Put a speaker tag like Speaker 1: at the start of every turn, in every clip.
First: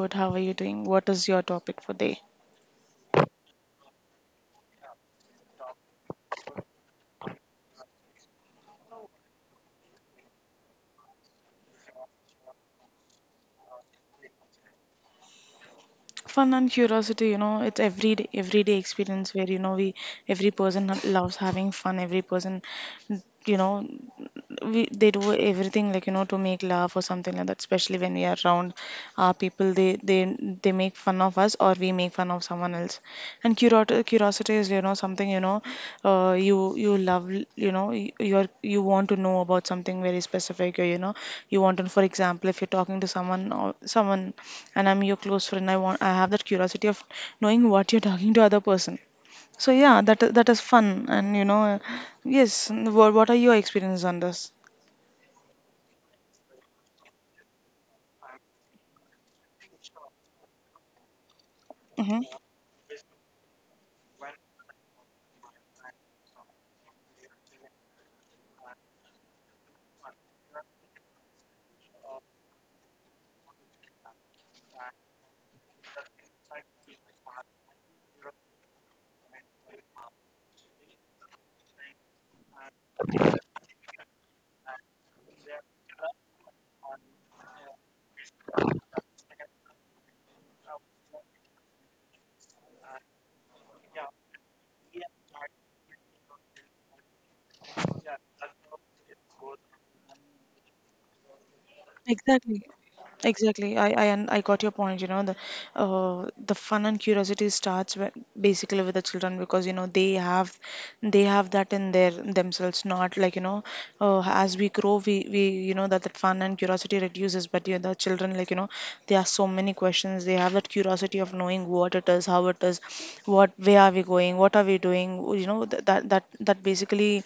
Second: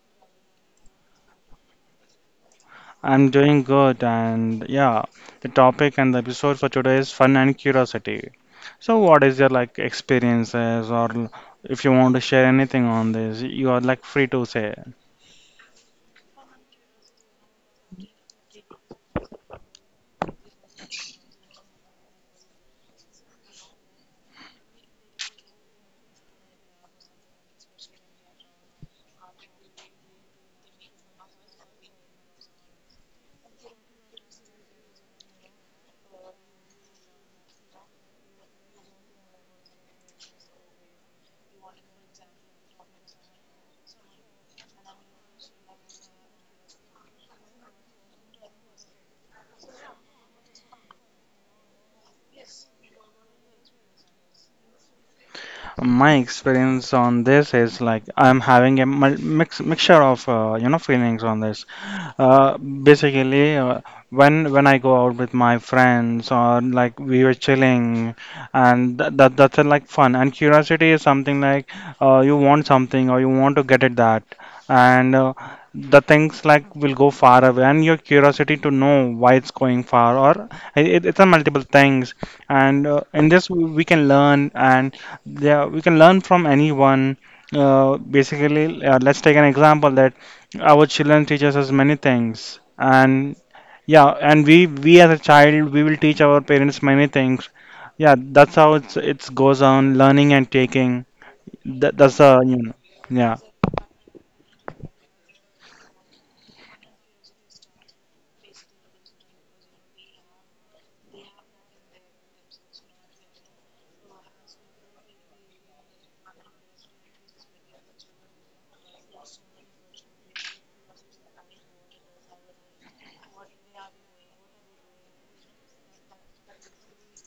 Speaker 1: good. How are you doing? What is your topic for day?
Speaker 2: I'm doing good, and yeah, the topic and the episode for today is fun and curiosity. So, what is your like experiences, or if you want to share anything on this, you are like free to say.
Speaker 1: Fun and curiosity, it's every day, everyday experience where you know we every person loves having fun. Every person, you know, we they do everything like to make laugh or something like that, especially when we are around our people. They make fun of us, or we make fun of someone else. And curiosity is, something. You love, you want to know about something very specific. Or, you want to, for example, if you're talking to someone or someone, and I'm your close friend, I have that curiosity of knowing what you're talking to other person. So yeah, that is fun. And yes, what are your experiences on this?
Speaker 2: My experience on this is like I'm having a mixture of you know feelings on this.
Speaker 1: Mm-hmm.
Speaker 2: Basically, when I go out with my friends or like we were chilling, and that's a, like fun. And curiosity is something like you want something or you want to get at that, and the things like will go far away. And your curiosity to know why it's going far, or it's a multiple things. And in this we can learn, and yeah, we can learn from anyone. Basically, let's take an example that. Our children teaches us many things, and yeah, and we as a child we will teach our parents many things. Yeah, that's how it's goes on learning and taking. That's a you
Speaker 1: Exactly.
Speaker 2: know, yeah,
Speaker 1: Exactly. I got your point. The fun and curiosity starts when, basically, with the children, because they have that in their themselves. Not like, as we grow, we that fun and curiosity reduces. But the children, like they ask so many questions. They have that curiosity of knowing what it is, how it is, what where are we going, what are we doing. That basically,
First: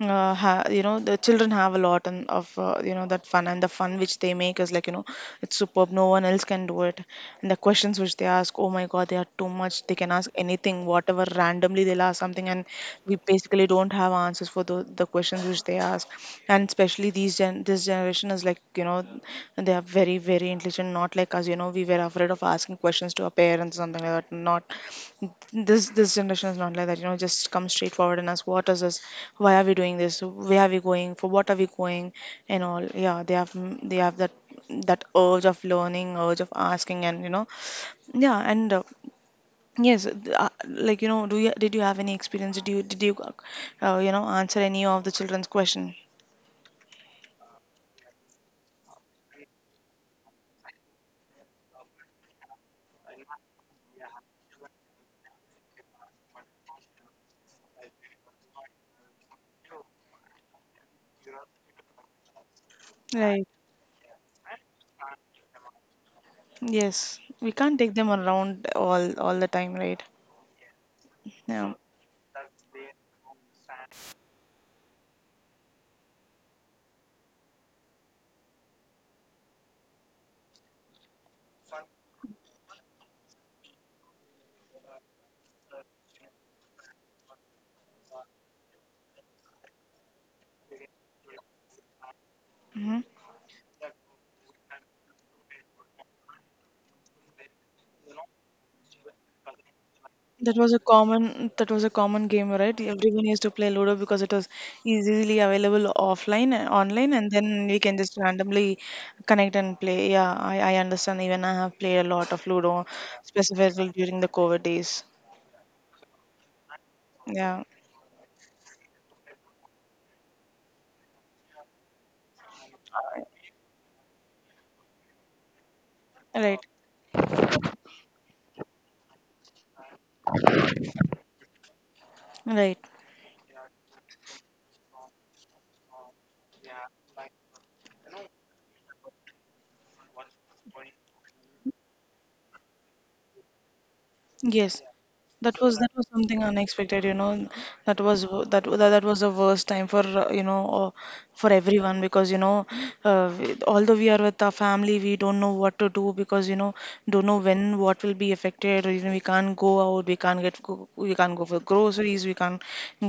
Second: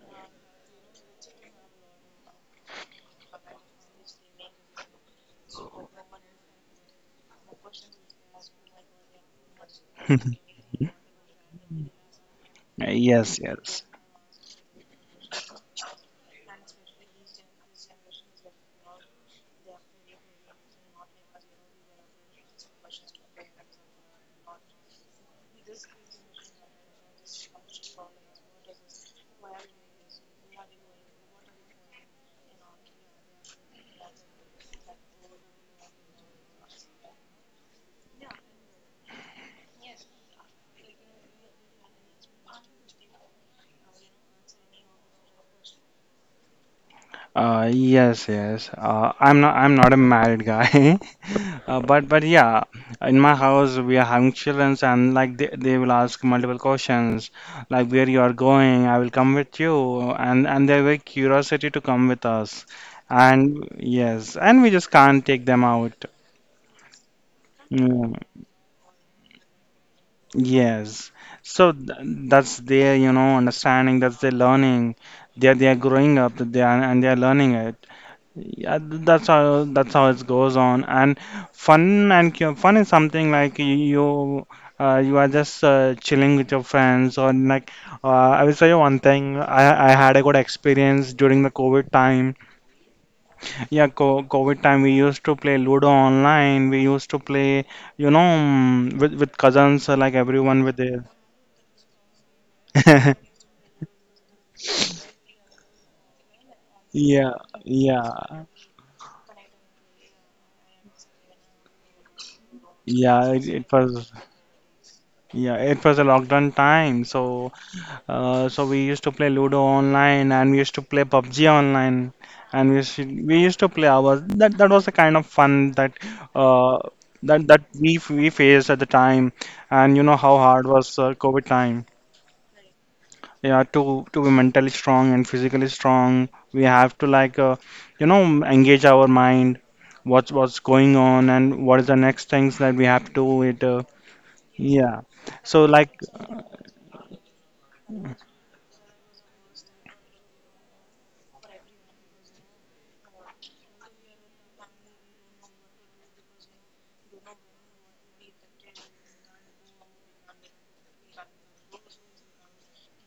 Speaker 1: the children have a lot and of, that fun. And the fun which they make is like, it's superb. No one else can do it. And the questions which they ask, oh my god, they are too much. They can ask anything, whatever randomly they'll ask something, and we
Speaker 2: yes,
Speaker 1: basically
Speaker 2: yes.
Speaker 1: don't have answers for the questions which they ask. And especially these gen this generation is like, they are very very intelligent, not like us. We were afraid of asking questions to our parents, something like that. Not this generation is not like that. Just come straightforward and ask what is this, why are we doing this, where are we going for, what are we going and all. Yeah, they have that urge of learning, urge of asking. And, yeah. And, yes, like, do you did you have any experience? Did you did you uh, you know answer any of the children's question?
Speaker 2: Yes, yes. I'm not. I'm not a married guy, but yeah, in my house we are having children, and like they will ask multiple questions, like where you are going, I will come with you, and they have a curiosity to come with us,
Speaker 1: Right.
Speaker 2: and yes, and we just can't take them out.
Speaker 1: Yes, we can't take them
Speaker 2: Mm,
Speaker 1: around all the time, right?
Speaker 2: yes. So
Speaker 1: Yeah.
Speaker 2: th that's their, you know, understanding. That's their learning. They are growing up. They are learning it. Yeah, that's how it goes on. And fun is something like you you are just chilling with your friends or like I will tell you one thing. I had a good experience during the COVID time.
Speaker 1: Hmm.
Speaker 2: Yeah, co COVID time we used to play Ludo online. We used to play, you know, with cousins like
Speaker 1: That
Speaker 2: everyone
Speaker 1: was
Speaker 2: with
Speaker 1: a
Speaker 2: their.
Speaker 1: common that was a common game, right? Everyone used to play Ludo because it was easily available offline and online, and
Speaker 2: Yeah,
Speaker 1: then we can just
Speaker 2: yeah,
Speaker 1: randomly connect and play. Yeah, I understand. Even I have played a lot of Ludo,
Speaker 2: yeah. It
Speaker 1: specifically
Speaker 2: was
Speaker 1: during the COVID days.
Speaker 2: yeah, it was a lockdown time, so.
Speaker 1: Yeah.
Speaker 2: So we used to play Ludo online, and we used to play PUBG online, and we used to play hours. That was the kind of fun that
Speaker 1: Right,
Speaker 2: uh, that we faced at the time, and you know how hard was COVID time.
Speaker 1: right.
Speaker 2: Yeah, to be mentally strong and physically strong, we have to like you know engage our mind, what's going on, and what is the next things that we have to do. It
Speaker 1: Yes,
Speaker 2: yeah.
Speaker 1: that
Speaker 2: So
Speaker 1: was that
Speaker 2: like
Speaker 1: was something unexpected. That was w- that that was the worst time for, for everyone, because although we are with our family, we don't know what to do, because don't know when what will be affected. Or even we can't go out, we can't get go, we can't go for groceries, we can't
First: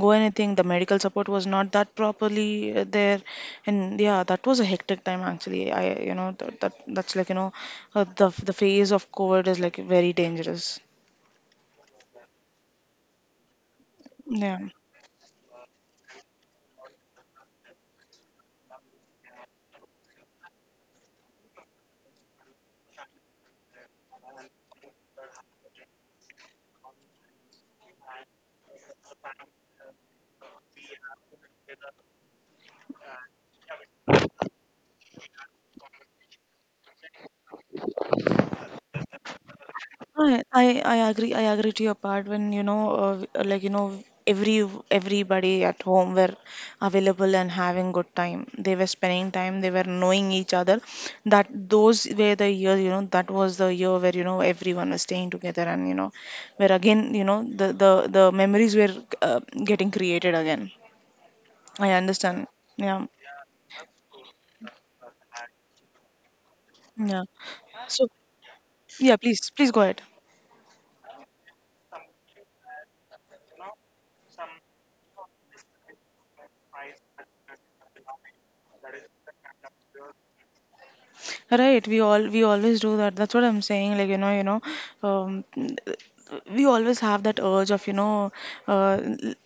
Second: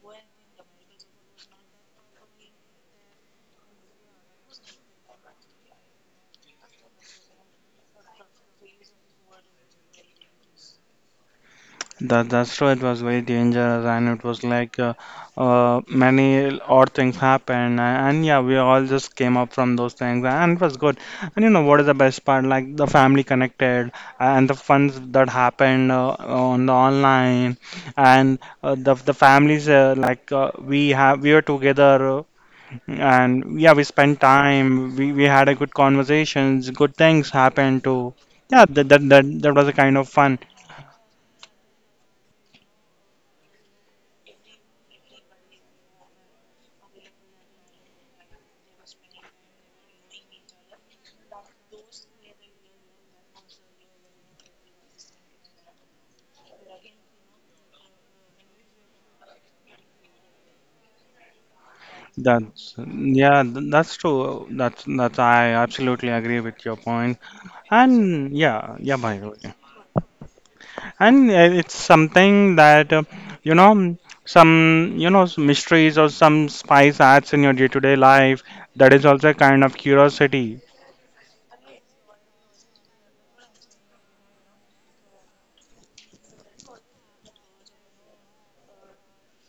Speaker 1: go anything. The medical support was not that properly, there. And yeah, that was a hectic time, actually. I, that that's like, the phase of COVID is like very dangerous.
Speaker 2: That that's true. It was very dangerous, and it was
Speaker 1: Yeah.
Speaker 2: like many odd things happened, and yeah, we all just came up from those things, and it was good. And you know what is the best part? Like the family connected, and the funds that happened on the online, and the families we were together, and yeah, we spent time. We had a good conversations. Good things happened too. Yeah, that was a kind of fun.
Speaker 1: I I I agree to your part when, like, everybody at home were available and having good time. They were spending time, they were knowing each other. That those were the years, that was the year where everyone was staying together. And where again, the memories were, getting created again. I understand.
Speaker 2: That's
Speaker 1: Yeah.
Speaker 2: yeah, that's true. That's I absolutely agree with your point.
Speaker 1: Yeah. So
Speaker 2: And yeah, yeah, by
Speaker 1: yeah,
Speaker 2: the
Speaker 1: please
Speaker 2: way.
Speaker 1: please go ahead.
Speaker 2: And it's something that you know some you know s- mysteries or some spice adds in your day-to-day life. That is also a kind of curiosity.
Speaker 1: Right, we always do that. That's what I'm saying. Like, um, we always have that urge of, uh,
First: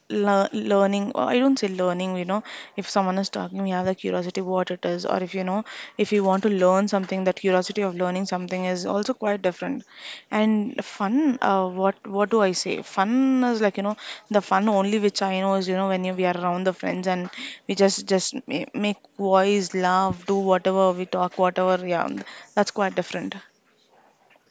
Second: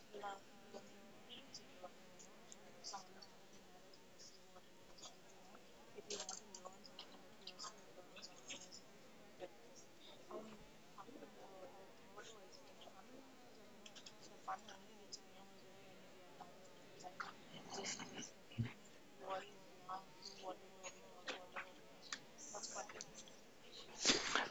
Speaker 1: learning. Or I don't say learning. If someone is talking, we have the curiosity what it is. Or if you want to learn something, that curiosity of learning something is also quite different. And fun, what do I say, fun is like, the fun only which I know is, when we are around the friends, and we just make voice laugh, do whatever, we talk whatever. Yeah, that's quite different.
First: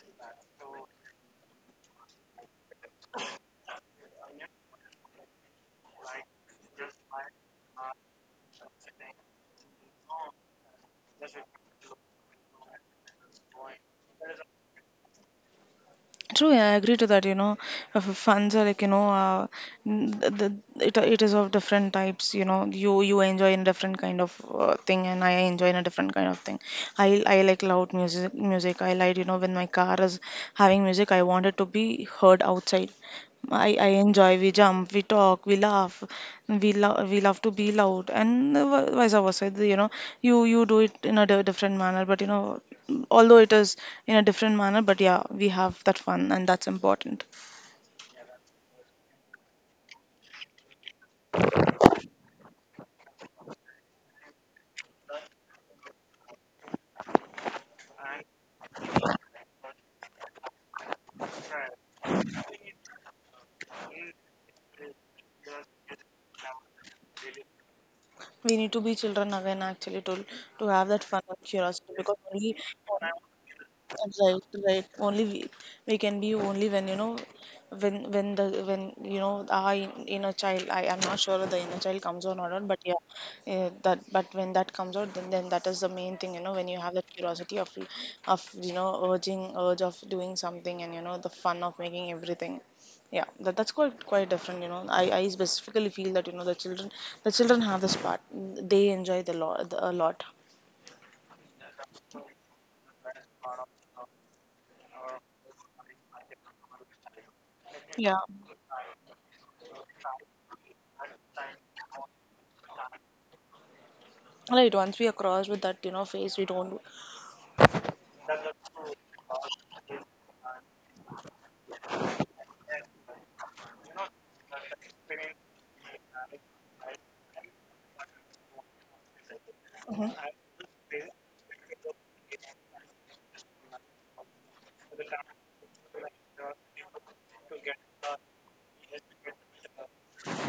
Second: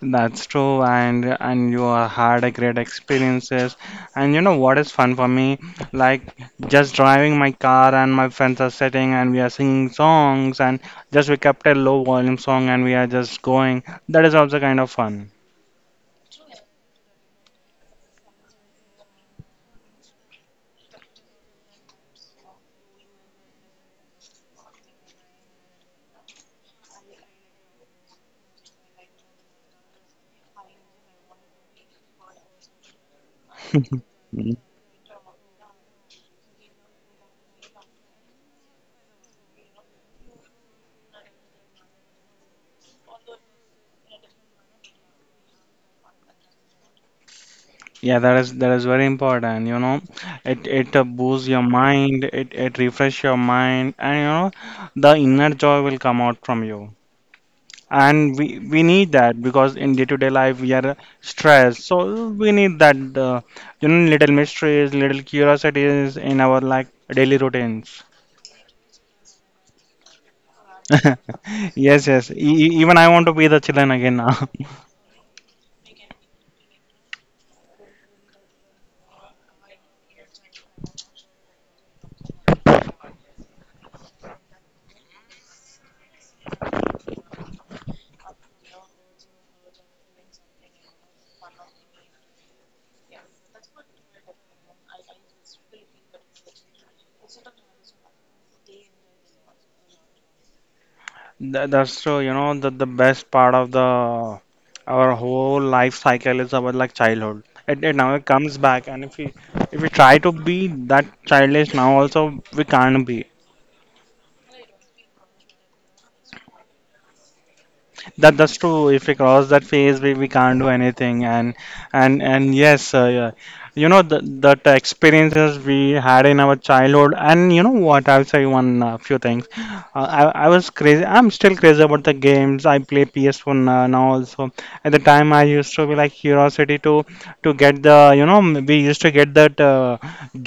Speaker 2: That's true, and you are had a great experiences. And you know what is fun for me? Like just driving my car and my friends are sitting and we are singing songs and just we kept a low volume song and we are just going. That is also kind of fun.
Speaker 1: True, yeah, I agree to that. Funds are like, n- th th- it is of different types. You enjoy in different kind of, thing, and I enjoy in a different kind of thing. I like loud music. Music I like, when my car is having music, I want it to be heard outside. I enjoy, we
Speaker 2: Mhm.
Speaker 1: jump, we talk, we laugh, we love to be loud, and vice versa. You do it in a different manner. But, although it is in a different manner, but yeah, we have that fun, and that's important.
Speaker 2: Yeah, that is very important, you know. It boosts your mind, it refresh your mind, and you know the inner joy will come out from you. And we need that because in day-to-day life we are stressed, so we need that you know little mysteries little curiosities in our like daily routines.
Speaker 1: We need to be children again, actually, to have that fun and curiosity,
Speaker 2: Yes,
Speaker 1: because
Speaker 2: yes,
Speaker 1: only.
Speaker 2: even I want to be the children again now.
Speaker 1: Right, right. Only we can be only when, when the when our inner child. I am not sure if the inner child comes on or not. But yeah, eh, that but when that comes out, then that is the main thing. When you have that curiosity of, urging urge of doing something, and the fun of making everything. Yeah, that's quite different. I specifically feel that, the children have this part. They enjoy the lot a lot.
Speaker 2: That's true. You know the best part of the our whole life cycle is our like childhood. It now
Speaker 1: Yeah,
Speaker 2: it comes back, and if we try to be that childish now also we can't be.
Speaker 1: right. Once we are crossed with that, phase, we don't.
Speaker 2: That that's true. If we cross that phase, we can't do anything. And yeah. You know the that experiences we had in our childhood. And you know what? I'll say one few things. Uh,
Speaker 1: Mhm.
Speaker 2: I I was crazy. I'm still crazy about the games. I play PS1 now, now also. At the time, I used to be like curiosity to get the you know we used to get that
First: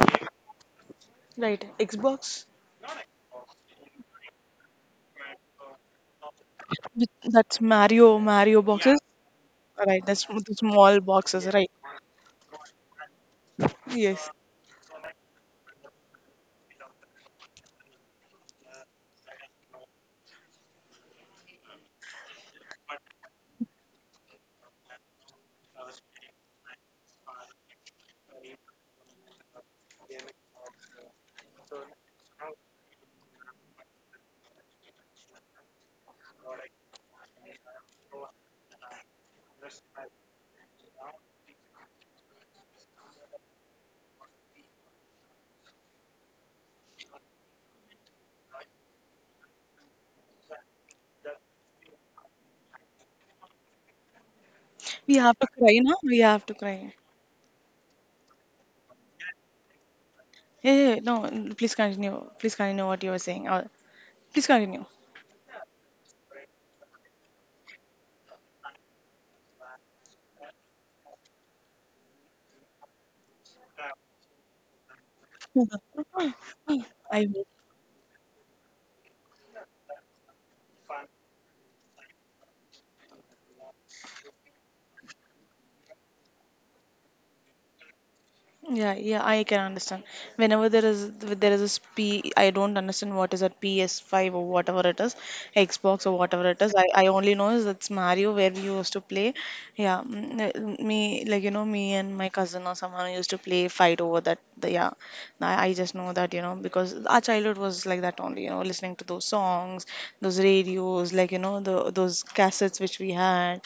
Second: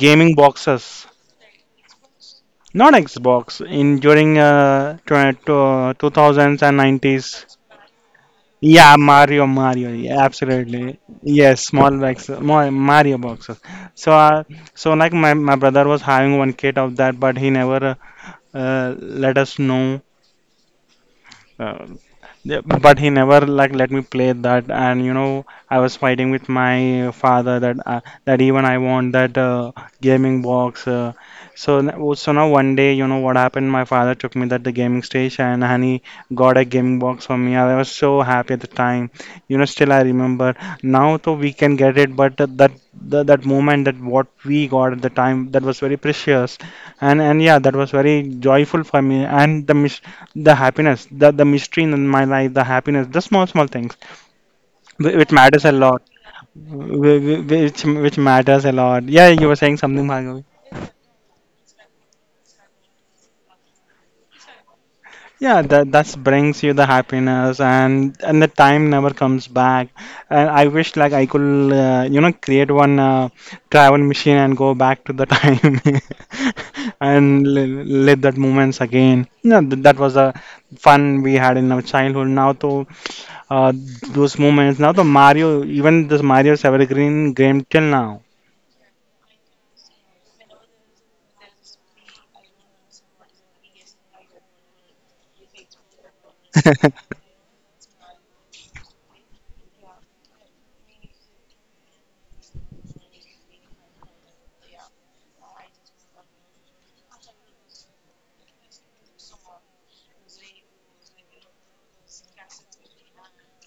Speaker 2: gaming boxes.
Speaker 1: Right, Xbox.
Speaker 2: Not Xbox in during 2000s and
Speaker 1: With-
Speaker 2: 90s.
Speaker 1: That's Mario, Mario
Speaker 2: Yeah,
Speaker 1: boxes.
Speaker 2: Mario, Mario,
Speaker 1: Right,
Speaker 2: yeah,
Speaker 1: that's the
Speaker 2: absolutely.
Speaker 1: small boxes,
Speaker 2: Yes,
Speaker 1: right?
Speaker 2: small box, more Mario boxes. So,
Speaker 1: Yes.
Speaker 2: uh, so my brother was having one kit of that, but he never let us know. Uh, yeah, but he never like let me play that, and you know I was fighting with my father that that even I want that gaming box. So now one day you know what happened, my father took me that the gaming station and he got a gaming box for me. I was so happy at the time, you know, still I remember. Now though we can get it, but that that moment that what we got at the time, that was very precious, and yeah, that was very joyful for me. And the happiness, the mystery in my life, the happiness, the small small things
Speaker 1: We
Speaker 2: which
Speaker 1: have to
Speaker 2: matters a
Speaker 1: cry, no?
Speaker 2: lot,
Speaker 1: We have to cry.
Speaker 2: which matters a lot. Yeah, you were saying something, Bhargavi.
Speaker 1: Yeah, yeah, no, please continue. Please continue what you were saying. Please continue.
Speaker 2: Yeah, that that brings you the happiness, and the time never comes back, and I wish like I could you know create one travel machine and go back to the time
Speaker 1: I will.
Speaker 2: and live that moments again. Yeah, that was a fun we had in our childhood. Now though uh, those moments. Now the Mario, even this Mario's evergreen game till now.
Speaker 1: Yeah, yeah, I can understand. Whenever there is a P, I don't understand what is a PS5 or whatever it is, Xbox or whatever it is. I only know is it's Mario where we used to play. Yeah, me, like, me and my cousin or someone used to play fight over that. Yeah, I just know that, because our childhood was like that only. Listening to those songs, those radios, like, the those cassettes which we had,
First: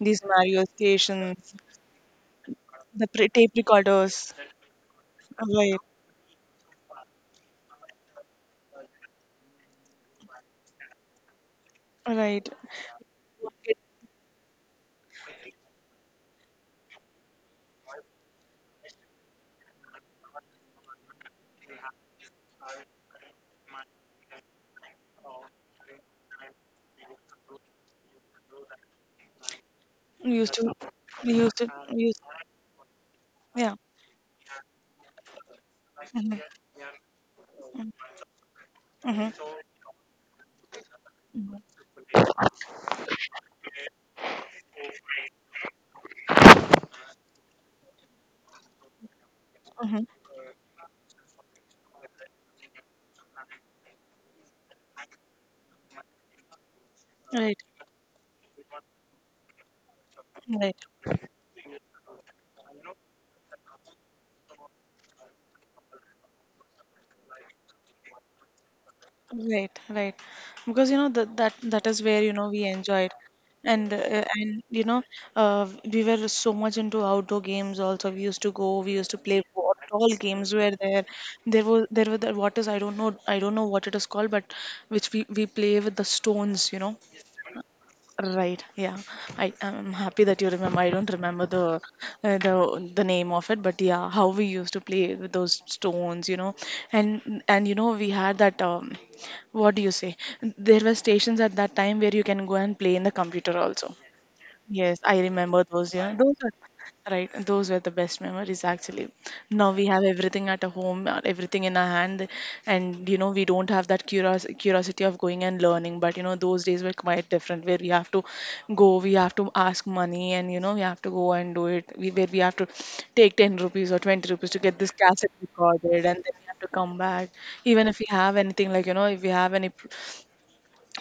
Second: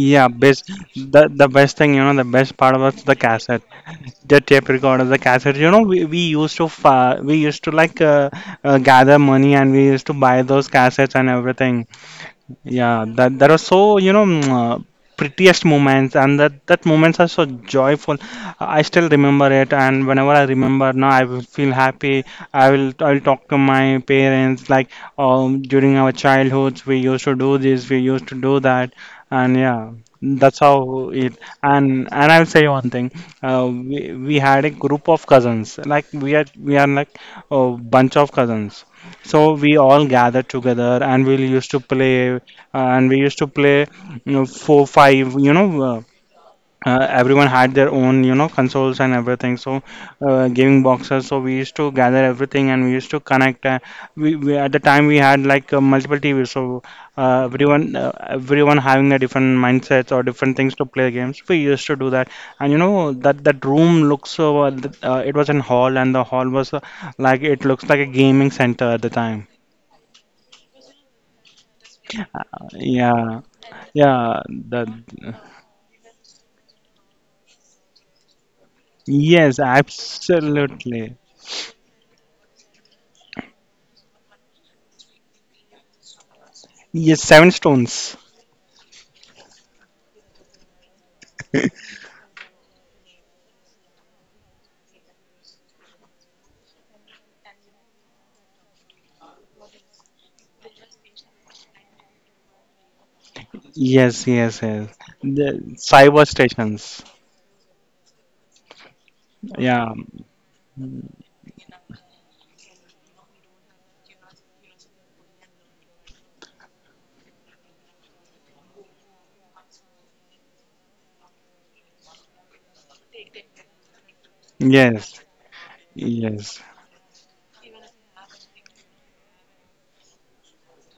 Speaker 1: these Mario
Speaker 2: best the
Speaker 1: stations,
Speaker 2: best thing, you know, the best part was
Speaker 1: the
Speaker 2: the
Speaker 1: tape
Speaker 2: cassette,
Speaker 1: recorders,
Speaker 2: the tape recorder, the cassette. You
Speaker 1: right?
Speaker 2: know, we used to like gather money, and we used to buy those cassettes and everything.
Speaker 1: Right.
Speaker 2: Yeah, that there are so you know prettiest moments, and that moments are so joyful. I still remember it, and whenever I remember now, I will feel happy. I'll talk to my parents like during our childhoods we used to do this, we used to do that, and yeah,
Speaker 1: We used
Speaker 2: that's
Speaker 1: to,
Speaker 2: how
Speaker 1: we
Speaker 2: it.
Speaker 1: used to, we used,
Speaker 2: And I'll say one thing, uh,
Speaker 1: yeah.
Speaker 2: we we had a group of cousins, like we
Speaker 1: Mm-hmm.
Speaker 2: are we are like a bunch of cousins.
Speaker 1: Mm-hmm. Mm-hmm.
Speaker 2: So we all gathered together, and we used to play, and we used to play, you know, four, five. You know, everyone had their own you know consoles and everything. So
Speaker 1: Mm-hmm.
Speaker 2: gaming boxes. So we used to gather everything, and we used to connect. We at the time we had like multiple TVs. So
Speaker 1: Right.
Speaker 2: everyone having a different mindsets or different things
Speaker 1: Right.
Speaker 2: to play games. We used to do that, and you know that that room looks so. It was an hall, and the hall was like it looks like a gaming center at the time.
Speaker 1: Right. Right. Because that is where we enjoyed.
Speaker 2: Yeah,
Speaker 1: And,
Speaker 2: yeah,
Speaker 1: and you
Speaker 2: that.
Speaker 1: know we were so much into outdoor games. Also, we used to go. We used to play.
Speaker 2: Yes,
Speaker 1: All games were there.
Speaker 2: absolutely.
Speaker 1: There was there were the what is I don't know what it is called, but which we play with the stones. You know?
Speaker 2: Yes, Seven Stones.
Speaker 1: Right. Yeah. I am happy that you remember. I don't remember the name of it. But yeah, how we used to play with those stones, you know, and we had that, what do you say? There were stations at that time where you can go and play in the computer also.
Speaker 2: Yes, yes, yes.
Speaker 1: Yes, I
Speaker 2: The
Speaker 1: remember those. Yeah,
Speaker 2: cyber
Speaker 1: those are
Speaker 2: stations.
Speaker 1: right. Those were the best memories, actually. Now we
Speaker 2: Yeah.
Speaker 1: have everything at a home, everything in our hand. And we don't have that curiosity of going and learning. But those days were quite different, where we have to go, we have to ask money, and we have to go and do it. We where we have to take 10 rupees or 20 rupees to get this
Speaker 2: Yes.
Speaker 1: cassette recorded, and then we have
Speaker 2: Yes.
Speaker 1: to come back. Even if we have anything, like if we have any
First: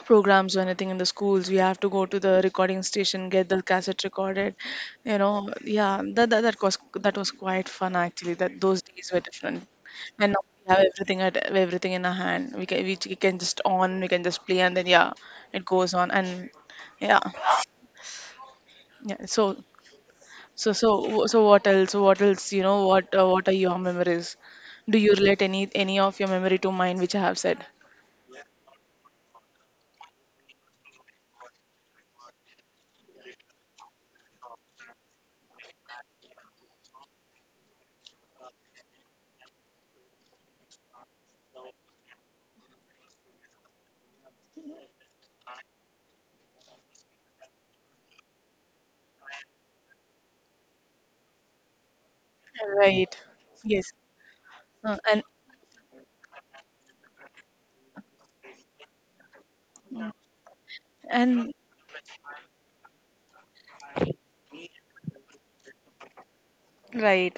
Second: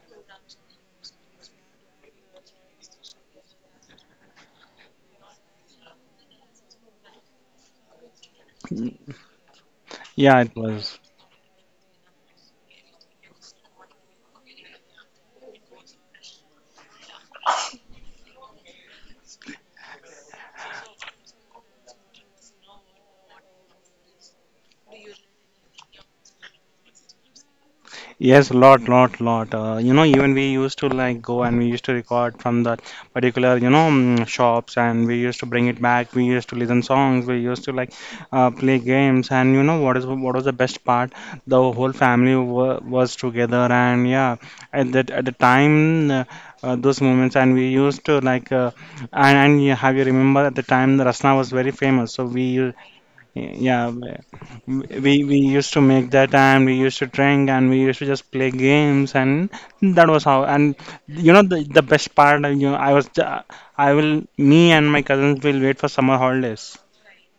Speaker 1: programs or anything in the schools, we have to go to the recording station, get the cassette recorded, you know. Yeah, that was that was quite fun actually. That those days were different, and
Speaker 2: Yeah,
Speaker 1: now
Speaker 2: it
Speaker 1: we have
Speaker 2: was.
Speaker 1: everything at everything in our hand. We can just on we can just play, and then yeah, it goes on. And yeah, yeah, so so what else, you know, what are your memories? Do you relate any of your memory to mine which I have said?
Speaker 2: Yes, lot, lot, lot. You know, even we used to like go, and we used to record from that particular, you know, shops, and we used to bring it back. We used to listen songs. We used to like play games. And you know what is what was the best part? The whole family wa was together, and yeah, at the time those moments, and we used to like and you have you remember at the time the Rasna was very famous. So we
Speaker 1: Right.
Speaker 2: yeah,
Speaker 1: Yes. Uh, and
Speaker 2: we used to make that, and we used to drink, and we used to just play games, and that was how. And you know
Speaker 1: and
Speaker 2: the best part, you know, I will me and my cousins will wait for summer holidays.
Speaker 1: right,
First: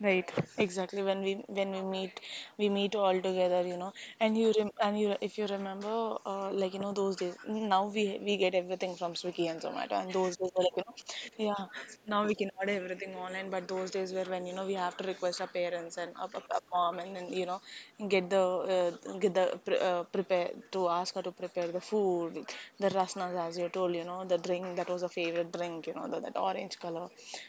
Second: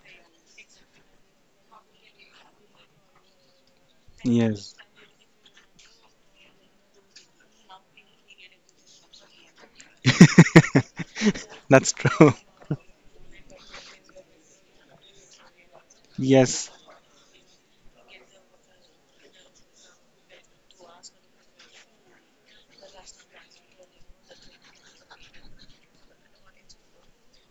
Speaker 1: right, exactly. When we meet, we meet all together, you know. And you rem
Speaker 2: Yes,
Speaker 1: and you, if you remember, like those days. Now we get everything from Swiggy and Zomato, and those days were like you know, yeah.
Speaker 2: that's
Speaker 1: Now we
Speaker 2: true.
Speaker 1: can order everything online, but those days were when, you know, we have to request our parents and our
Speaker 2: Yes,
Speaker 1: mom, and then you know get the uh, get the prepare to ask her to prepare the food, the rasnas as you told, you know, the drink, that was a favorite drink, you know, the, that orange color,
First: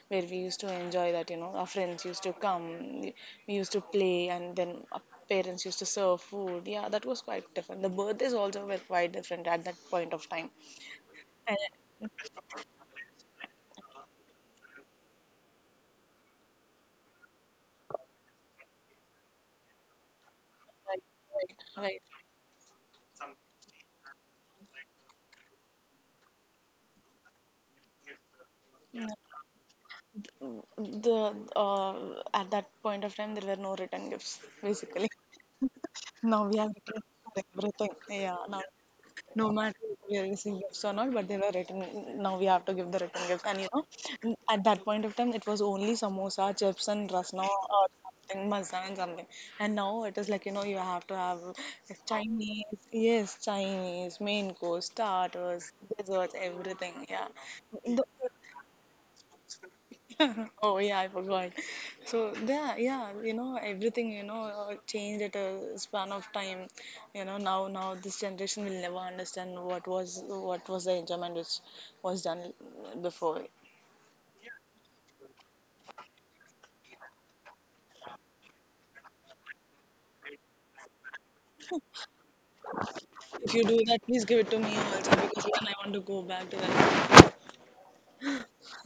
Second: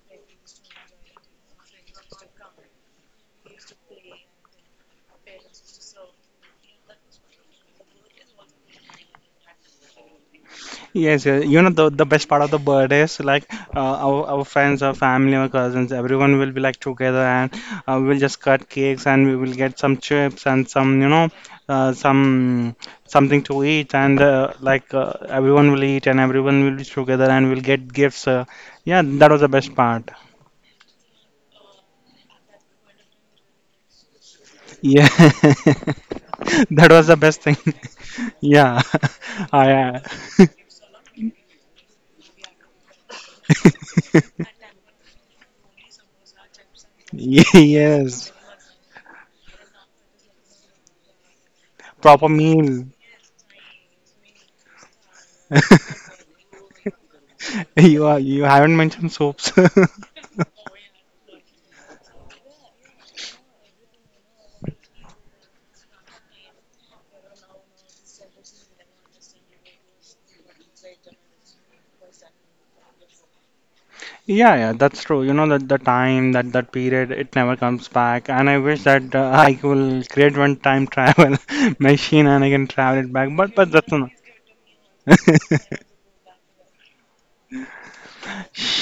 Speaker 1: where we used to enjoy that, you know. Our friends used to come, we used to play, and then our parents used to serve food. Yeah, that was quite different. The birthdays also were quite different at that point of time.
Speaker 2: yes, yes.
Speaker 1: And,
Speaker 2: You know the best part of the birthday is like our friends, our family, our cousins, everyone will be like together, and we will just cut cakes, and we will get some chips and some
Speaker 1: right,
Speaker 2: you know
Speaker 1: right, right.
Speaker 2: some something to eat, and everyone will eat, and everyone will be together, and we'll get gifts. Yeah,
Speaker 1: Yeah.
Speaker 2: that was the best part.
Speaker 1: The at that point of time there were no written gifts basically.
Speaker 2: Yeah,
Speaker 1: Now we have
Speaker 2: that
Speaker 1: written
Speaker 2: was the
Speaker 1: for
Speaker 2: best thing.
Speaker 1: everything. Yeah, now
Speaker 2: Yeah,
Speaker 1: no
Speaker 2: I
Speaker 1: matter if
Speaker 2: uh,
Speaker 1: we are receiving gifts or not, but they were written. Now we have to give the written gifts. And you know, at that point of time, it was only samosa, chips, and rasna or
Speaker 2: yes,
Speaker 1: something, mazza and something. And now it is like, you know, you have to have
Speaker 2: proper
Speaker 1: Chinese,
Speaker 2: meal.
Speaker 1: yes, Chinese, main course, starters, desserts, everything. Yeah. The
Speaker 2: You haven't mentioned soaps.
Speaker 1: Oh yeah, I forgot. So yeah, yeah, you know everything, you know, changed at a span of time. You know now, this generation will never understand what was the enjoyment which was done before.
Speaker 2: Yeah, yeah, that's true. You know that the time, that period, it never comes back. And I wish that I will create one time travel machine and I can travel it back.
Speaker 1: If
Speaker 2: But
Speaker 1: you
Speaker 2: but
Speaker 1: do
Speaker 2: that's
Speaker 1: that,
Speaker 2: not.
Speaker 1: please give it to me also, because even I want to go back to that.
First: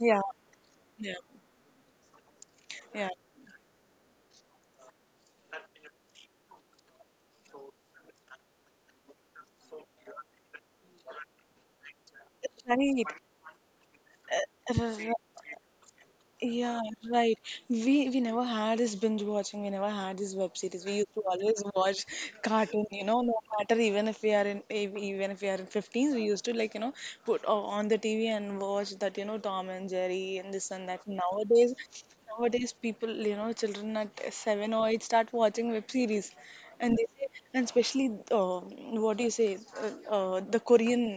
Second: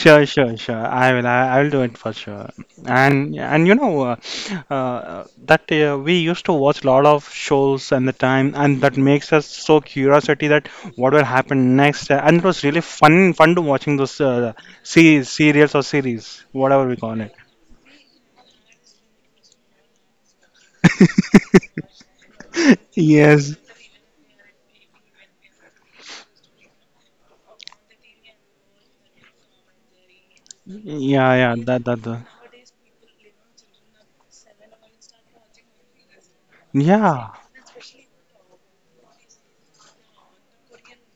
Speaker 1: Yeah,
Speaker 2: sure, sure. I
Speaker 1: yeah,
Speaker 2: will. I will do it for sure.
Speaker 1: yeah.
Speaker 2: And you know that we used to watch a lot of shows and the time, and that makes us so curiosity that what will happen next. And it was really fun to watching those
Speaker 1: Right,
Speaker 2: series, serials or series,
Speaker 1: yeah,
Speaker 2: whatever we call it.
Speaker 1: right. We never had this binge watching. We never had this web series. We used to always watch cartoon. You know, no
Speaker 2: Yes.
Speaker 1: matter, even if we are in even if we are in fifteens, we used to like, you know, put on the TV and watch that, you know, Tom and Jerry and this and that.
Speaker 2: Yeah, yeah.
Speaker 1: Nowadays,
Speaker 2: That that. That.
Speaker 1: people, you know, children at seven or eight start watching web series, and they say,
Speaker 2: Yeah.
Speaker 1: and especially what do you say, the Korean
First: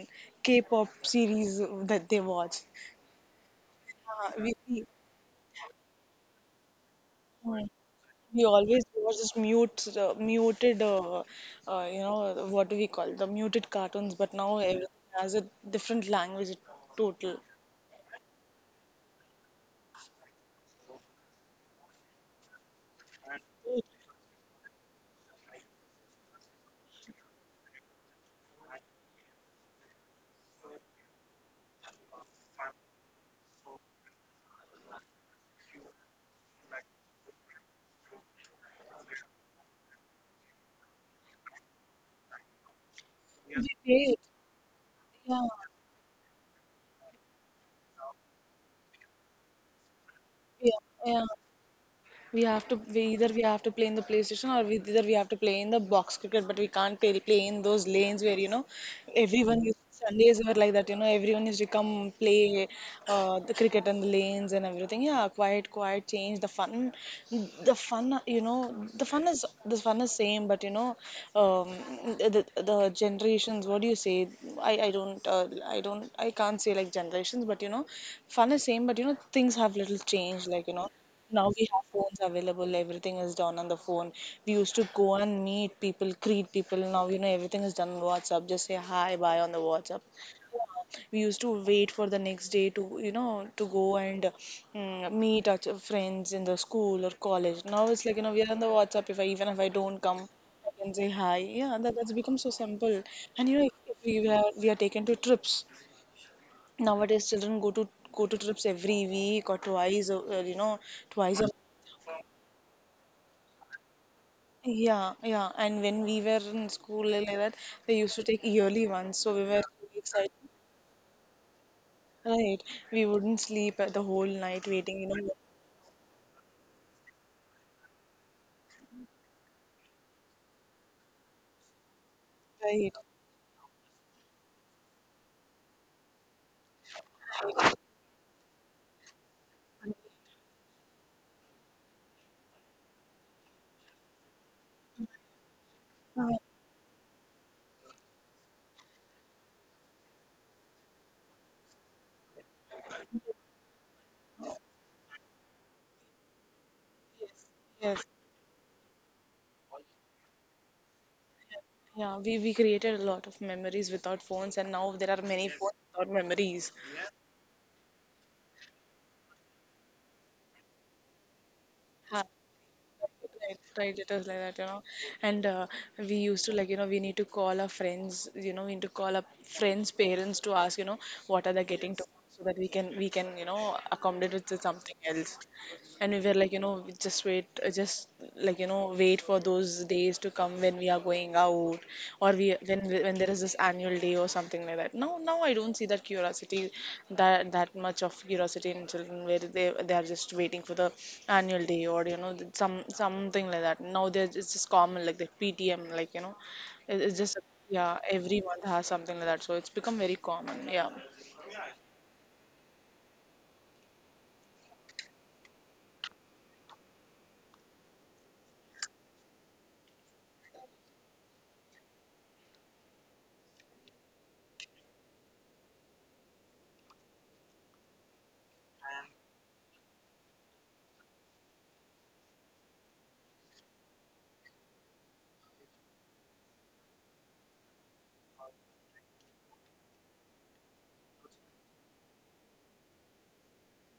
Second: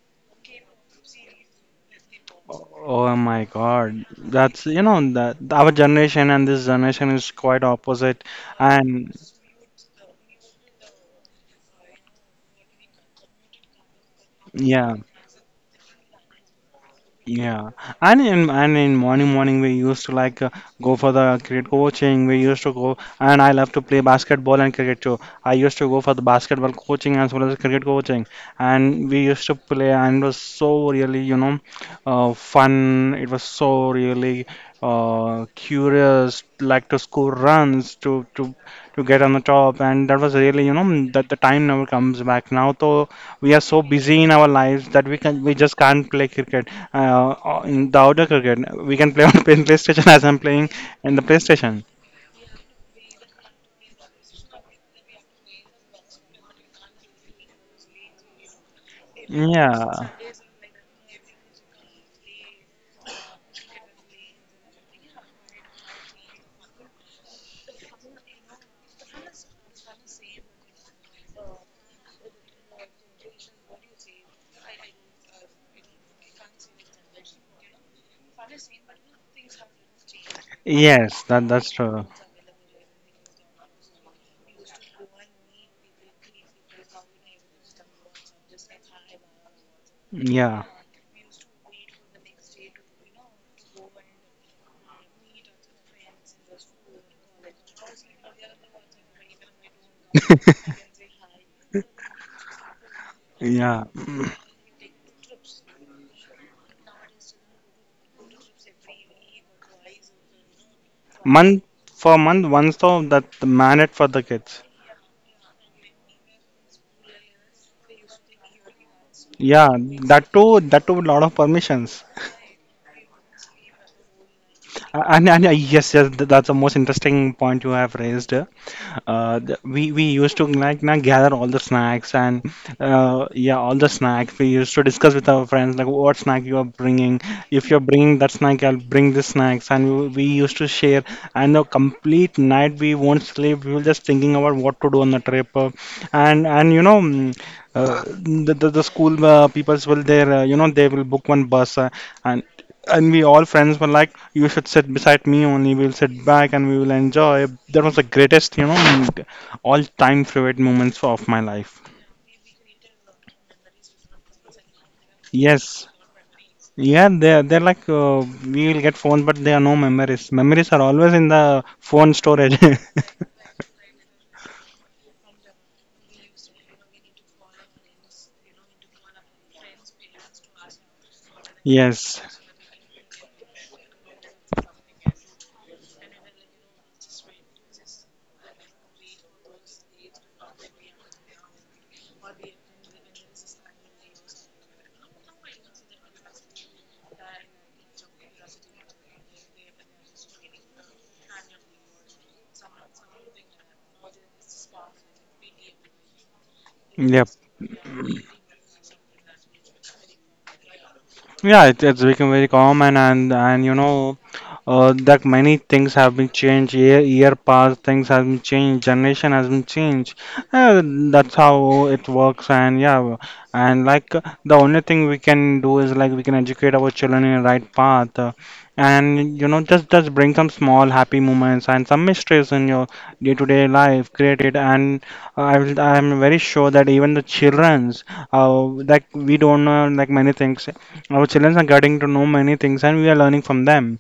Speaker 1: K-pop series that they watch.
Speaker 2: Oh my God.
Speaker 1: We
Speaker 2: That's, you
Speaker 1: see.
Speaker 2: know, that our generation and this generation is
Speaker 1: Hmm.
Speaker 2: quite opposite.
Speaker 1: He always
Speaker 2: And
Speaker 1: was this mute, muted, you know, what do we call the muted cartoons? But now
Speaker 2: Yeah.
Speaker 1: everything has a different language, total.
Speaker 2: yeah, and in morning we used to go for the cricket coaching. We used to go, and I love to play basketball and cricket too. I used to go for the basketball coaching as well as cricket coaching, and we used to play, and it was so really fun. It was so really curious, like to score runs, to get on the top, and that was really you know that the time never comes back. Now though we are so
Speaker 1: Yeah.
Speaker 2: busy in our lives that we
Speaker 1: Yeah,
Speaker 2: can we just can't play cricket in the outdoor cricket, we can play on PlayStation as I'm playing
Speaker 1: yeah,
Speaker 2: in the
Speaker 1: yeah.
Speaker 2: PlayStation.
Speaker 1: We have to, we either we have to play in the PlayStation, or we, either we have to play in the box cricket, but we can't play in those lanes where, you know, everyone used.
Speaker 2: Yeah.
Speaker 1: Sundays were like that. You know, everyone used to come play the cricket and the lanes and everything. Yeah, quite quite change the fun. The fun, you know, the fun is same, but you know, um, the, generations. What do you say? I don't I don't, I can't say like generations, but you know, fun is same, but you know, things have little changed. Like you know.
Speaker 2: Yes, that
Speaker 1: Now we
Speaker 2: that's
Speaker 1: have
Speaker 2: true.
Speaker 1: phones available, everything is done on the phone. We used to go and meet people, greet people. Now, you know, everything is done on WhatsApp. Just say hi, bye on the WhatsApp.
Speaker 2: Yeah.
Speaker 1: We used to wait for the next day to, you know, to go and meet our friends in the school or college. Now it's like, you know, we are on the WhatsApp. If I, even if I don't come, I can say hi. Yeah, that's become so simple. And, you know, if,
Speaker 2: Yeah.
Speaker 1: we are taken to trips nowadays. Children go to go to trips every week or twice, you know, twice a
Speaker 2: Month for month, once though that mandate for the kids.
Speaker 1: yeah, yeah. And when we were in school like that, they used to take yearly ones, so we were
Speaker 2: Yeah,
Speaker 1: so excited.
Speaker 2: that too, with lot of permissions.
Speaker 1: Right. We wouldn't sleep the whole night, waiting, you know.
Speaker 2: And yes, yes, that's the most interesting point you have raised. We used to like na gather all the snacks and
Speaker 1: Right.
Speaker 2: yeah, all the snacks. We used to discuss with our friends like what snack you are bringing. If you're bringing that snack, I'll bring this snacks, and we used to share. And the complete night we won't sleep. We were just thinking about what to do on the trip,
Speaker 1: Uh,
Speaker 2: and you know. Mm, Uh, the school peoples will there you know they will book one bus and and we all friends were like you should sit beside me only. We'll sit back and we will enjoy. That was
Speaker 1: yes.
Speaker 2: the greatest, you know, all-time favorite moments of my life.
Speaker 1: Yeah. We created a lot of memories without phones, and now there are many phones
Speaker 2: Yes.
Speaker 1: without memories.
Speaker 2: Yeah, they're like, we'll get phones, but there are no memories. Memories are always in the phone
Speaker 1: Ha.
Speaker 2: storage.
Speaker 1: Right, right, it was like that, you know. And we used to like, you know, we need to call our friends, you know, we need to call our friends' parents to ask, you know, what are they getting to,
Speaker 2: Yes.
Speaker 1: so that we can, you know, accommodate it to something else. And we were like, you know, just wait, just like, you know, wait for those days to come when we are going out, or we when there is this annual day or something like that. Now, I don't see that curiosity, that much of curiosity in children, where they are just waiting for the annual day, or you know, some something like that. Now there, it's just common, like the PTM, like you know, it- it's
Speaker 2: Yep.
Speaker 1: just, yeah, every month has something like that, so it's become very common, yeah.
Speaker 2: Yeah, it's become very common, and you know, that many things have been changed. Year past, things have been changed. Generation has been changed. That's how it works, and yeah, and like the only thing we can do is like we can educate our children in the right path, and you know, just bring some small happy moments and some mysteries in your day-to-day life. Create it, and I'm very sure that even the childrens, like we don't know like many things our children are getting to know many things and we are learning from them.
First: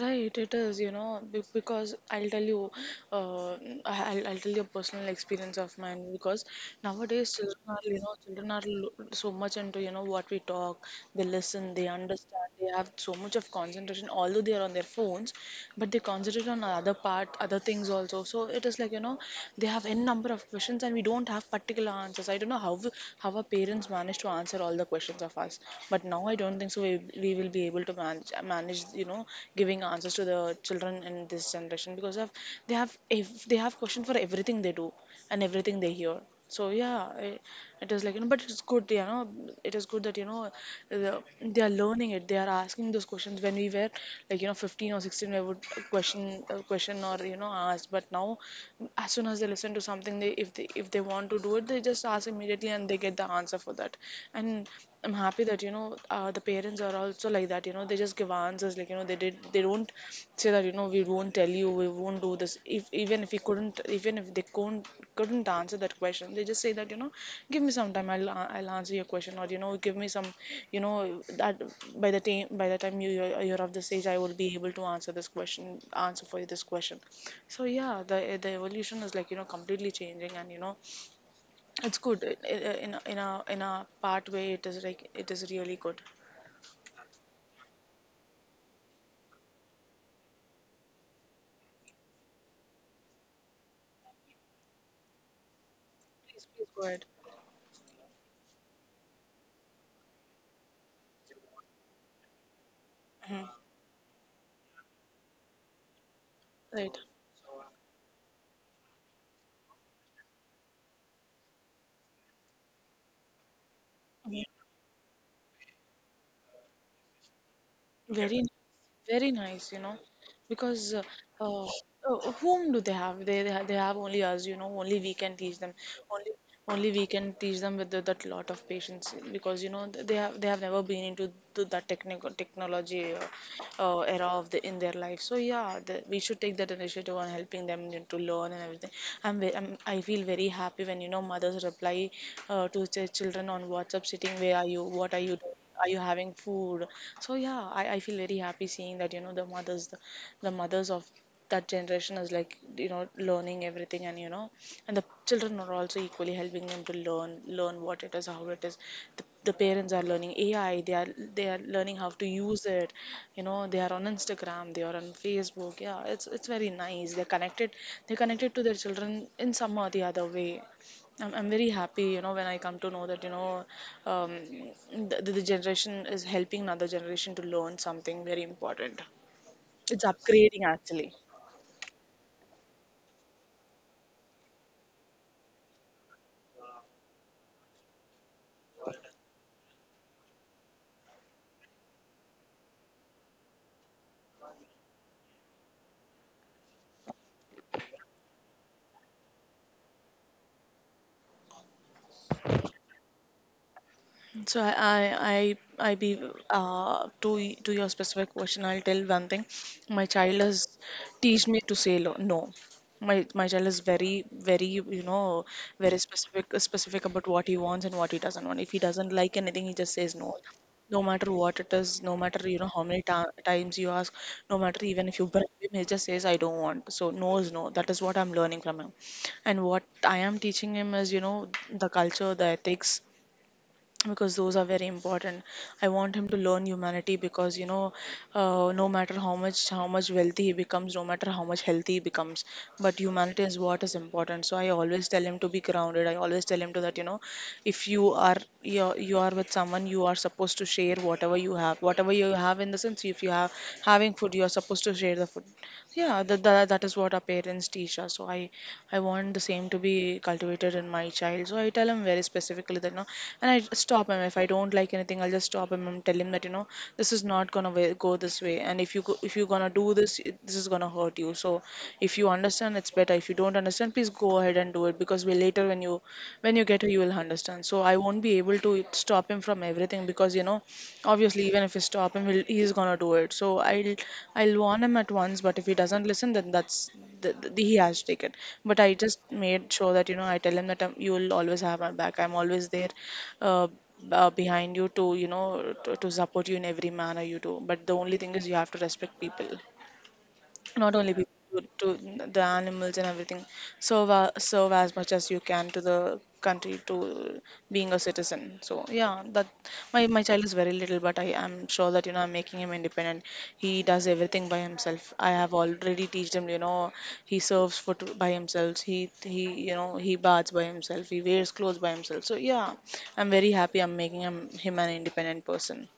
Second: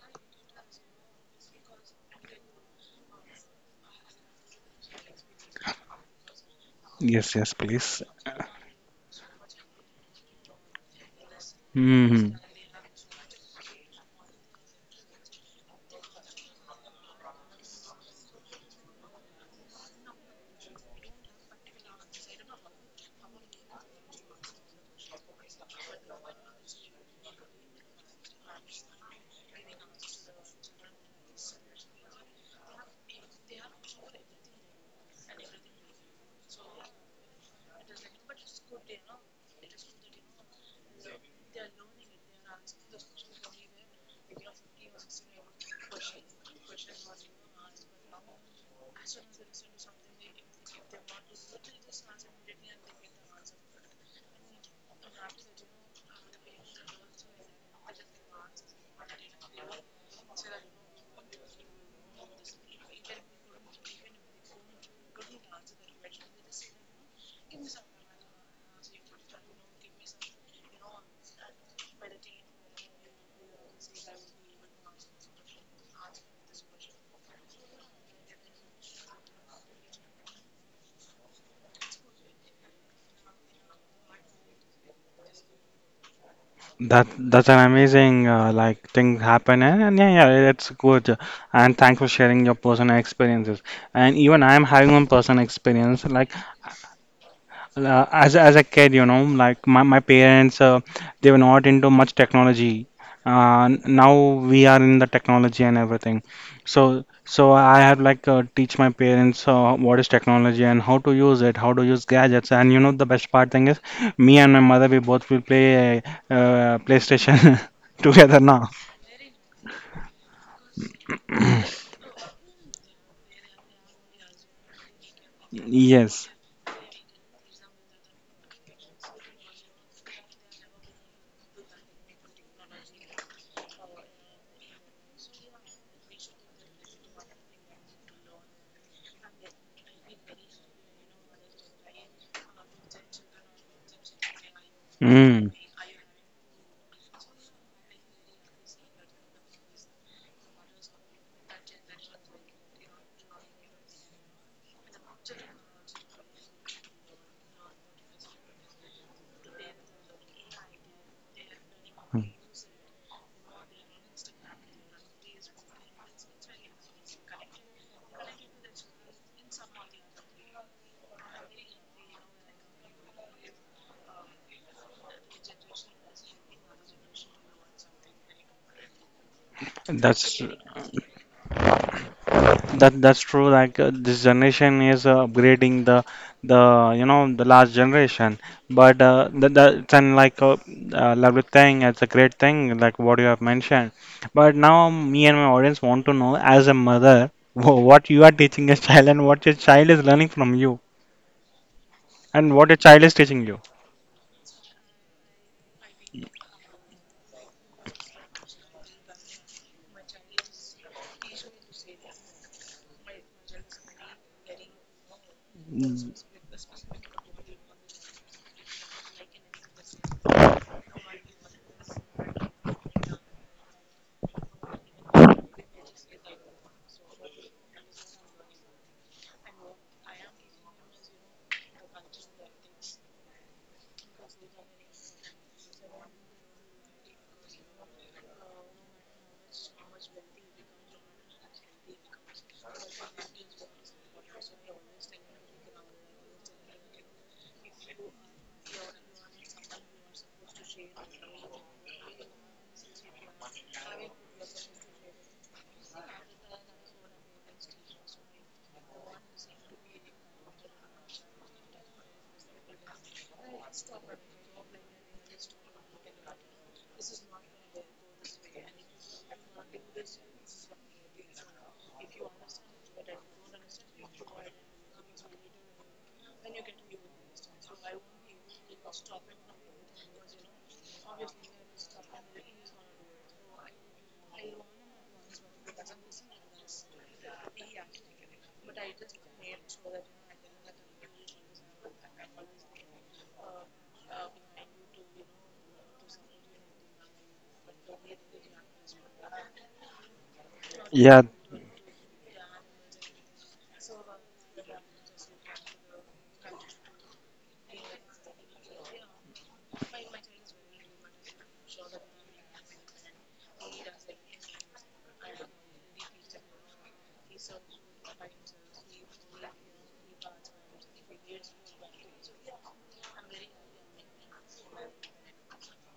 Speaker 1: Right, it is, you know, because I'll tell you, uh, I'll tell you a personal experience of mine, because nowadays
Speaker 2: Yes, yes,
Speaker 1: children are, you
Speaker 2: please.
Speaker 1: know, children are so much into, you know, what we talk, they listen, they
Speaker 2: Hmm.
Speaker 1: understand, they have so much of concentration, although they are on their phones, but they concentrate on other part, other things also. So it is like, you know, they have n number of questions and we don't have particular answers. I don't know how our parents manage to answer all the questions of us topics, but now I don't think so we will be able to manage, you know, giving answers to the children in this generation, because of they have, if they have question for everything they do and everything they hear. So yeah, I, it is like, you know, but it's good, you know, it is good that, you know, the, they are learning it, they are asking those questions. When we were like, you know, 15 or 16, we would question, or, you know, ask, but now as soon as they listen to something, they, if they if they want to do it, they just ask immediately, and they get the answer for that. And I'm happy that, you know, the parents are also like that, you know, they just give answers, like you know, they did, they don't say that, you know, we won't tell you, we won't do this. If, even if we couldn't, even if they couldn't, answer that question, they just say that, you know, give me some time, I'll I'll answer your question, or you know, give me some, you know, that by the time, you you're of this age, I will be able to answer this question, answer for you this question. So yeah, the evolution is like, you know, completely changing, and you know, it's good, in a, in a part way. It is like, it is really good.
Speaker 2: That that's an amazing like thing happen, and yeah, yeah, it's good. And thanks for sharing your personal experiences. And even I am having one personal experience. Like
Speaker 1: Please, go ahead.
Speaker 2: as a kid, you know, like my parents, they were not into much technology.
Speaker 1: Mhm.
Speaker 2: Now we are in the technology and everything.
Speaker 1: Right.
Speaker 2: So I have like teach my parents what is technology and how to use it, how to use gadgets. And you know, the best part thing is, me
Speaker 1: Mhm.
Speaker 2: and my mother, we both will play PlayStation
Speaker 1: Very
Speaker 2: together
Speaker 1: nice.
Speaker 2: now.
Speaker 1: Very nice. You know, because whom do they have? They have only us. You know, only we can teach them.
Speaker 2: Yes.
Speaker 1: Only we can teach them with the, that lot of patience, because you know, they have, they have never been into that technical technology. Era of the in their life. So yeah, the, we should take that initiative on helping them to learn and everything. I'm, ve- I'm I feel very happy when, you know, mothers reply to their children on WhatsApp, sitting, where are you? What are you
Speaker 2: Mm.
Speaker 1: doing? Are you having food? So yeah, I feel very happy seeing that, you know, the mothers, the mothers of that generation is like, you know, learning everything. And you know, and the children are also equally helping them to learn, what it is, how it is. The parents are learning AI, they are, they are learning how to use it. You know, they are on Instagram, they are on Facebook. Yeah, it's very nice, they're connected, they're connected to their children in some or the other way. I'm very happy, you know, when I come to know that, you know, um, the generation is helping another generation to learn something very important. It's
Speaker 2: That's
Speaker 1: upgrading actually.
Speaker 2: That that's true. Like this generation is upgrading the you know the last generation, but that that's an like a lovely thing. It's a great thing, like what you have mentioned. But now me and my audience want to know, as a mother, what you are teaching your child and what your child is learning from you, and what your child is teaching you.
Speaker 1: So I be to to your specific question, I'll tell one thing. My child has teach me to say no. My child is very very, very
Speaker 2: Mm.
Speaker 1: specific specific about what he wants and what he doesn't want. If he doesn't like anything, he just says no. No matter what it is, no matter how many times you ask, no matter even if you bribe him, he just says I don't want. So no is no. That is what I'm learning from him, and what I am teaching him is the culture, the ethics because those are very important. I want him to learn humanity because no matter how much wealthy he becomes, no matter how much healthy he becomes, but humanity is what is important. So I always tell him to be grounded. I always tell him to, that if you are you are with someone, you are supposed to share whatever you have. Whatever you have in the sense, if you have having food, you are supposed to share the food. Yeah, that is what our parents teach us. I want the same to be cultivated in my child. So I tell him very specifically that, and I stop him. If I don't like anything, I'll just stop him and tell him that, this is not gonna go this way. And if you go, if you're gonna do this, this is gonna hurt you. So if you understand, it's better. If you don't understand, please go ahead and do it because we later when you get here, you will understand. So I won't be able to stop him from everything because, obviously, even if we stop him, he's gonna do it. I'll warn him at once. But if he doesn't listen, then he has to take it. But I just made sure that I tell him that you will always have my back. I'm always there, uh, behind you to to support you in every manner you do. But the only thing is you have to respect people, not only
Speaker 2: Yeah.
Speaker 1: people, to the animals and everything. Serve as much as you can to the country, to being a citizen. So yeah, that my child is very little, but I am sure that I'm making him independent. He does everything by himself. I have already teached him, he serves food by himself. He, he baths by himself, he wears clothes by himself. So yeah, I'm very happy. I'm making him an independent person.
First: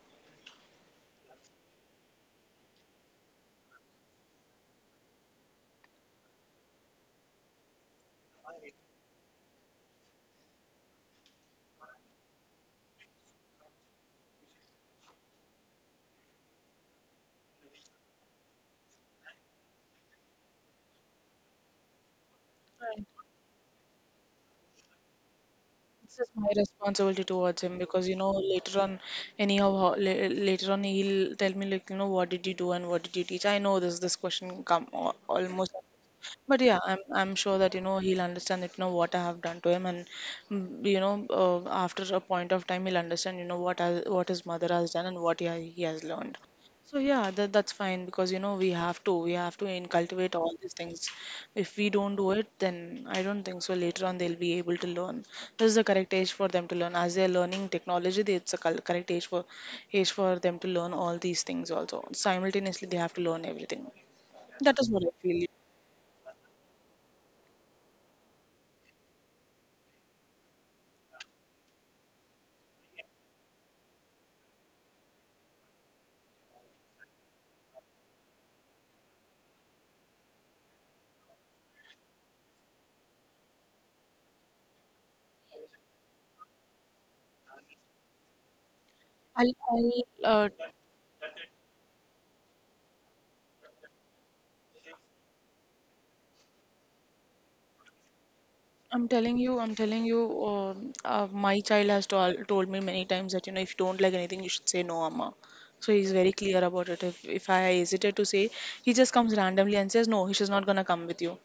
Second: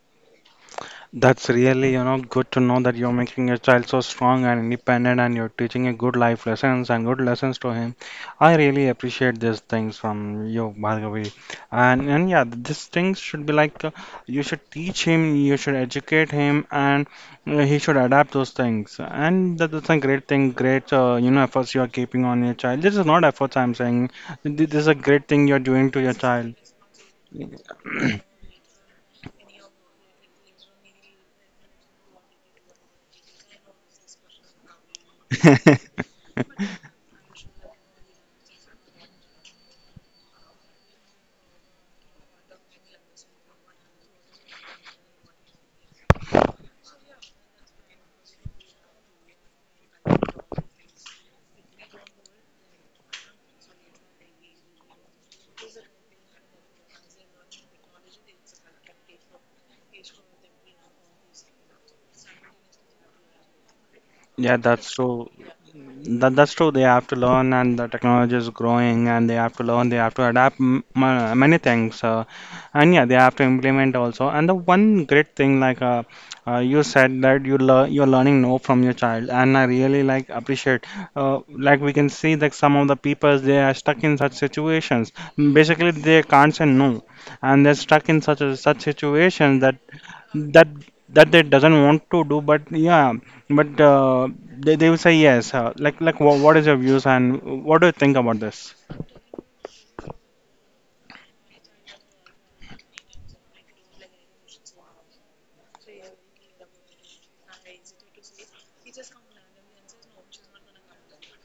Speaker 2: That's really, you know, good to know that you're making your child so strong and independent and you're teaching a good life lessons and good lessons to him. I really appreciate these things from you, Bhargavi. And yeah, these things should be like you should teach him, you should educate him, and he should adapt those things. And that, that's a great thing, great you know efforts you are keeping on your child. This is not efforts I'm saying. This is a great thing you're doing to your
Speaker 1: This is my
Speaker 2: child.
Speaker 1: responsibility towards him because later on, anyhow, later on he'll tell me like what did you do and what did you teach. I know this question come almost. But yeah, I'm sure that he'll understand that what I have done to him, and after a point of time he'll understand what I, what his mother has done and what he has learned. So yeah, that's fine because we have to in cultivate all these things. If we don't do it, then I don't think so. Later on, they'll be able to learn. This is the correct age for them to learn. As they're learning technology, it's a correct age for age for them to learn all these things. Also, simultaneously, they have to learn everything.
Speaker 2: Yeah,
Speaker 1: That is
Speaker 2: that's
Speaker 1: what I
Speaker 2: so.
Speaker 1: feel.
Speaker 2: That, that's true. They have to learn, and the technology is growing, and they have to learn. They have to adapt many things, and yeah, they have to implement also. And the one great thing, like you said, that you're learning no from your child, and I really like appreciate. Uh, like we can see that some of the people they are stuck in such situations. Basically, they can't say no, and they're stuck in such a, such
Speaker 1: I'll,
Speaker 2: situations
Speaker 1: I'll, uh,
Speaker 2: that that they doesn't want to do but yeah but they will say yes like what is your views and what do you think about this?
Speaker 1: I'm telling you, my child has told me many times that, if you don't like anything, you should say no, Amma. So he's very clear about it. If I hesitate to say, he just comes randomly and says, no, she's not gonna come with you.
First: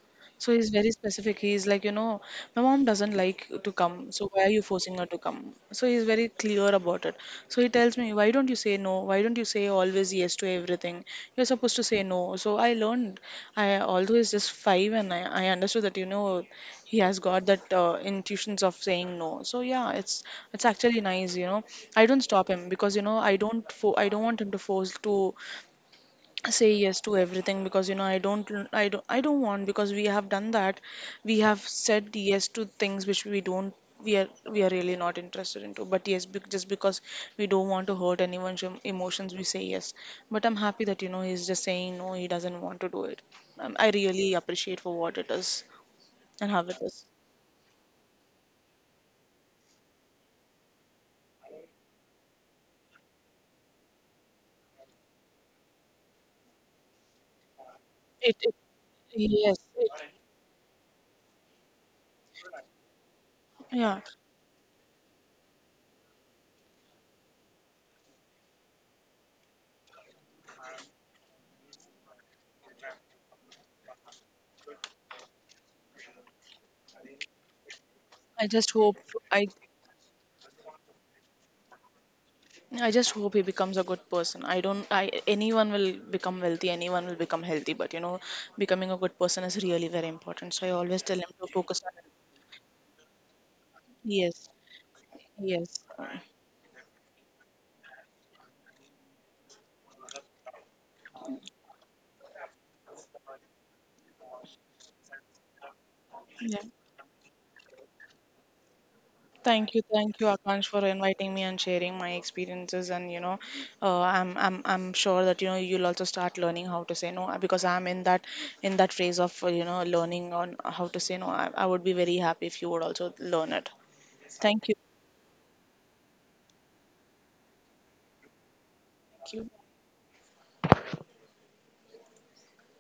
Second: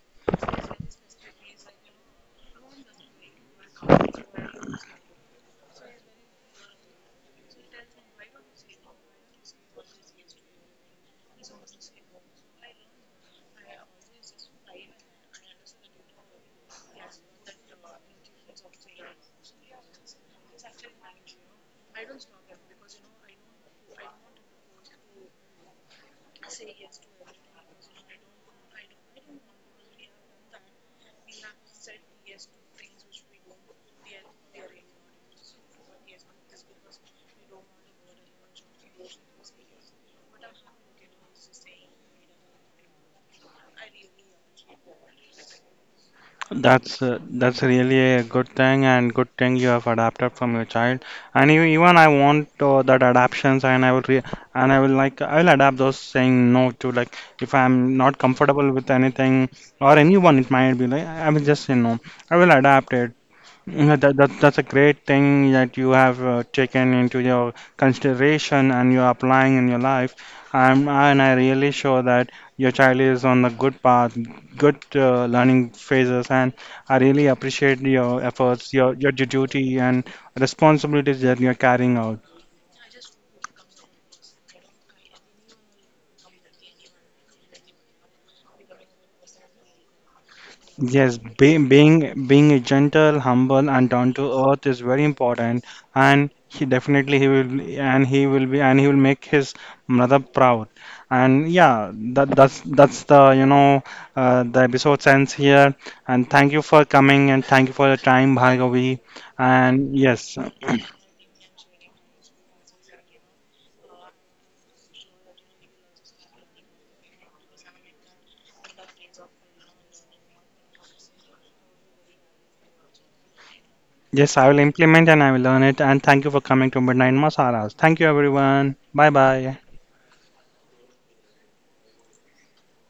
Speaker 1: So he's very specific. He's like, my mom doesn't like to come. So why are you forcing her to come? So he's very clear about it. So he tells me, why don't you say no? Why don't you say always yes to everything? You're supposed to say no. So I learned. I although he's just five, and I understood that he has got that intuitions of saying no. So yeah, it's actually nice. I don't stop him because I don't I don't want him to force to say yes to everything because I don't want, because we have done that, we have said yes to things which we don't we are really not interested into. But yes, just because we don't want to hurt anyone's emotions, we say yes. But I'm happy that he's just saying no, he doesn't want to do it. I really appreciate for what it is and how it
Speaker 2: That's
Speaker 1: is.
Speaker 2: uh, that's really a good thing and good thing you have adapted from your child. And you, even I want that adaptations, and I will like I will adapt those saying no to like if I'm not
Speaker 1: it, it
Speaker 2: comfortable with anything
Speaker 1: yes it,
Speaker 2: or anyone, it might be like I will just say no. I will adapt it. Yeah,
Speaker 1: yeah,
Speaker 2: That's a great thing that you have taken into your consideration and you're applying in your life. I really sure that your child is on the good path, good learning phases. And I really appreciate your
Speaker 1: i just
Speaker 2: efforts,
Speaker 1: hope
Speaker 2: your
Speaker 1: i
Speaker 2: duty, and responsibilities that you're carrying out.
Speaker 1: I just hope he becomes a good person. I don't, I, anyone will become wealthy, anyone will become healthy, but you know, becoming a good person is really very important. So I always tell
Speaker 2: Yes,
Speaker 1: him to focus on it.
Speaker 2: being being gentle, humble, and down
Speaker 1: Yes,
Speaker 2: to earth is very important,
Speaker 1: yes.
Speaker 2: and he definitely he will be, and he will make his mother proud. And yeah, that's the you know the episode ends here. And thank
Speaker 1: Yeah.
Speaker 2: you for coming and thank you for your time, Bhargavi. And
Speaker 1: Thank you,
Speaker 2: yes,
Speaker 1: Akansh, for inviting me and sharing my experiences. And you know, I'm sure that you know you'll also start learning how to say no, because I'm in that phase of you know learning on how to say no. I would be very happy if you would also learn it.
Speaker 2: yes, I will
Speaker 1: Thank you.
Speaker 2: implement and I will learn it. And thank you for coming to Midnight Masalas. Thank you, everyone. Bye
Speaker 1: Thank
Speaker 2: bye.
Speaker 1: you.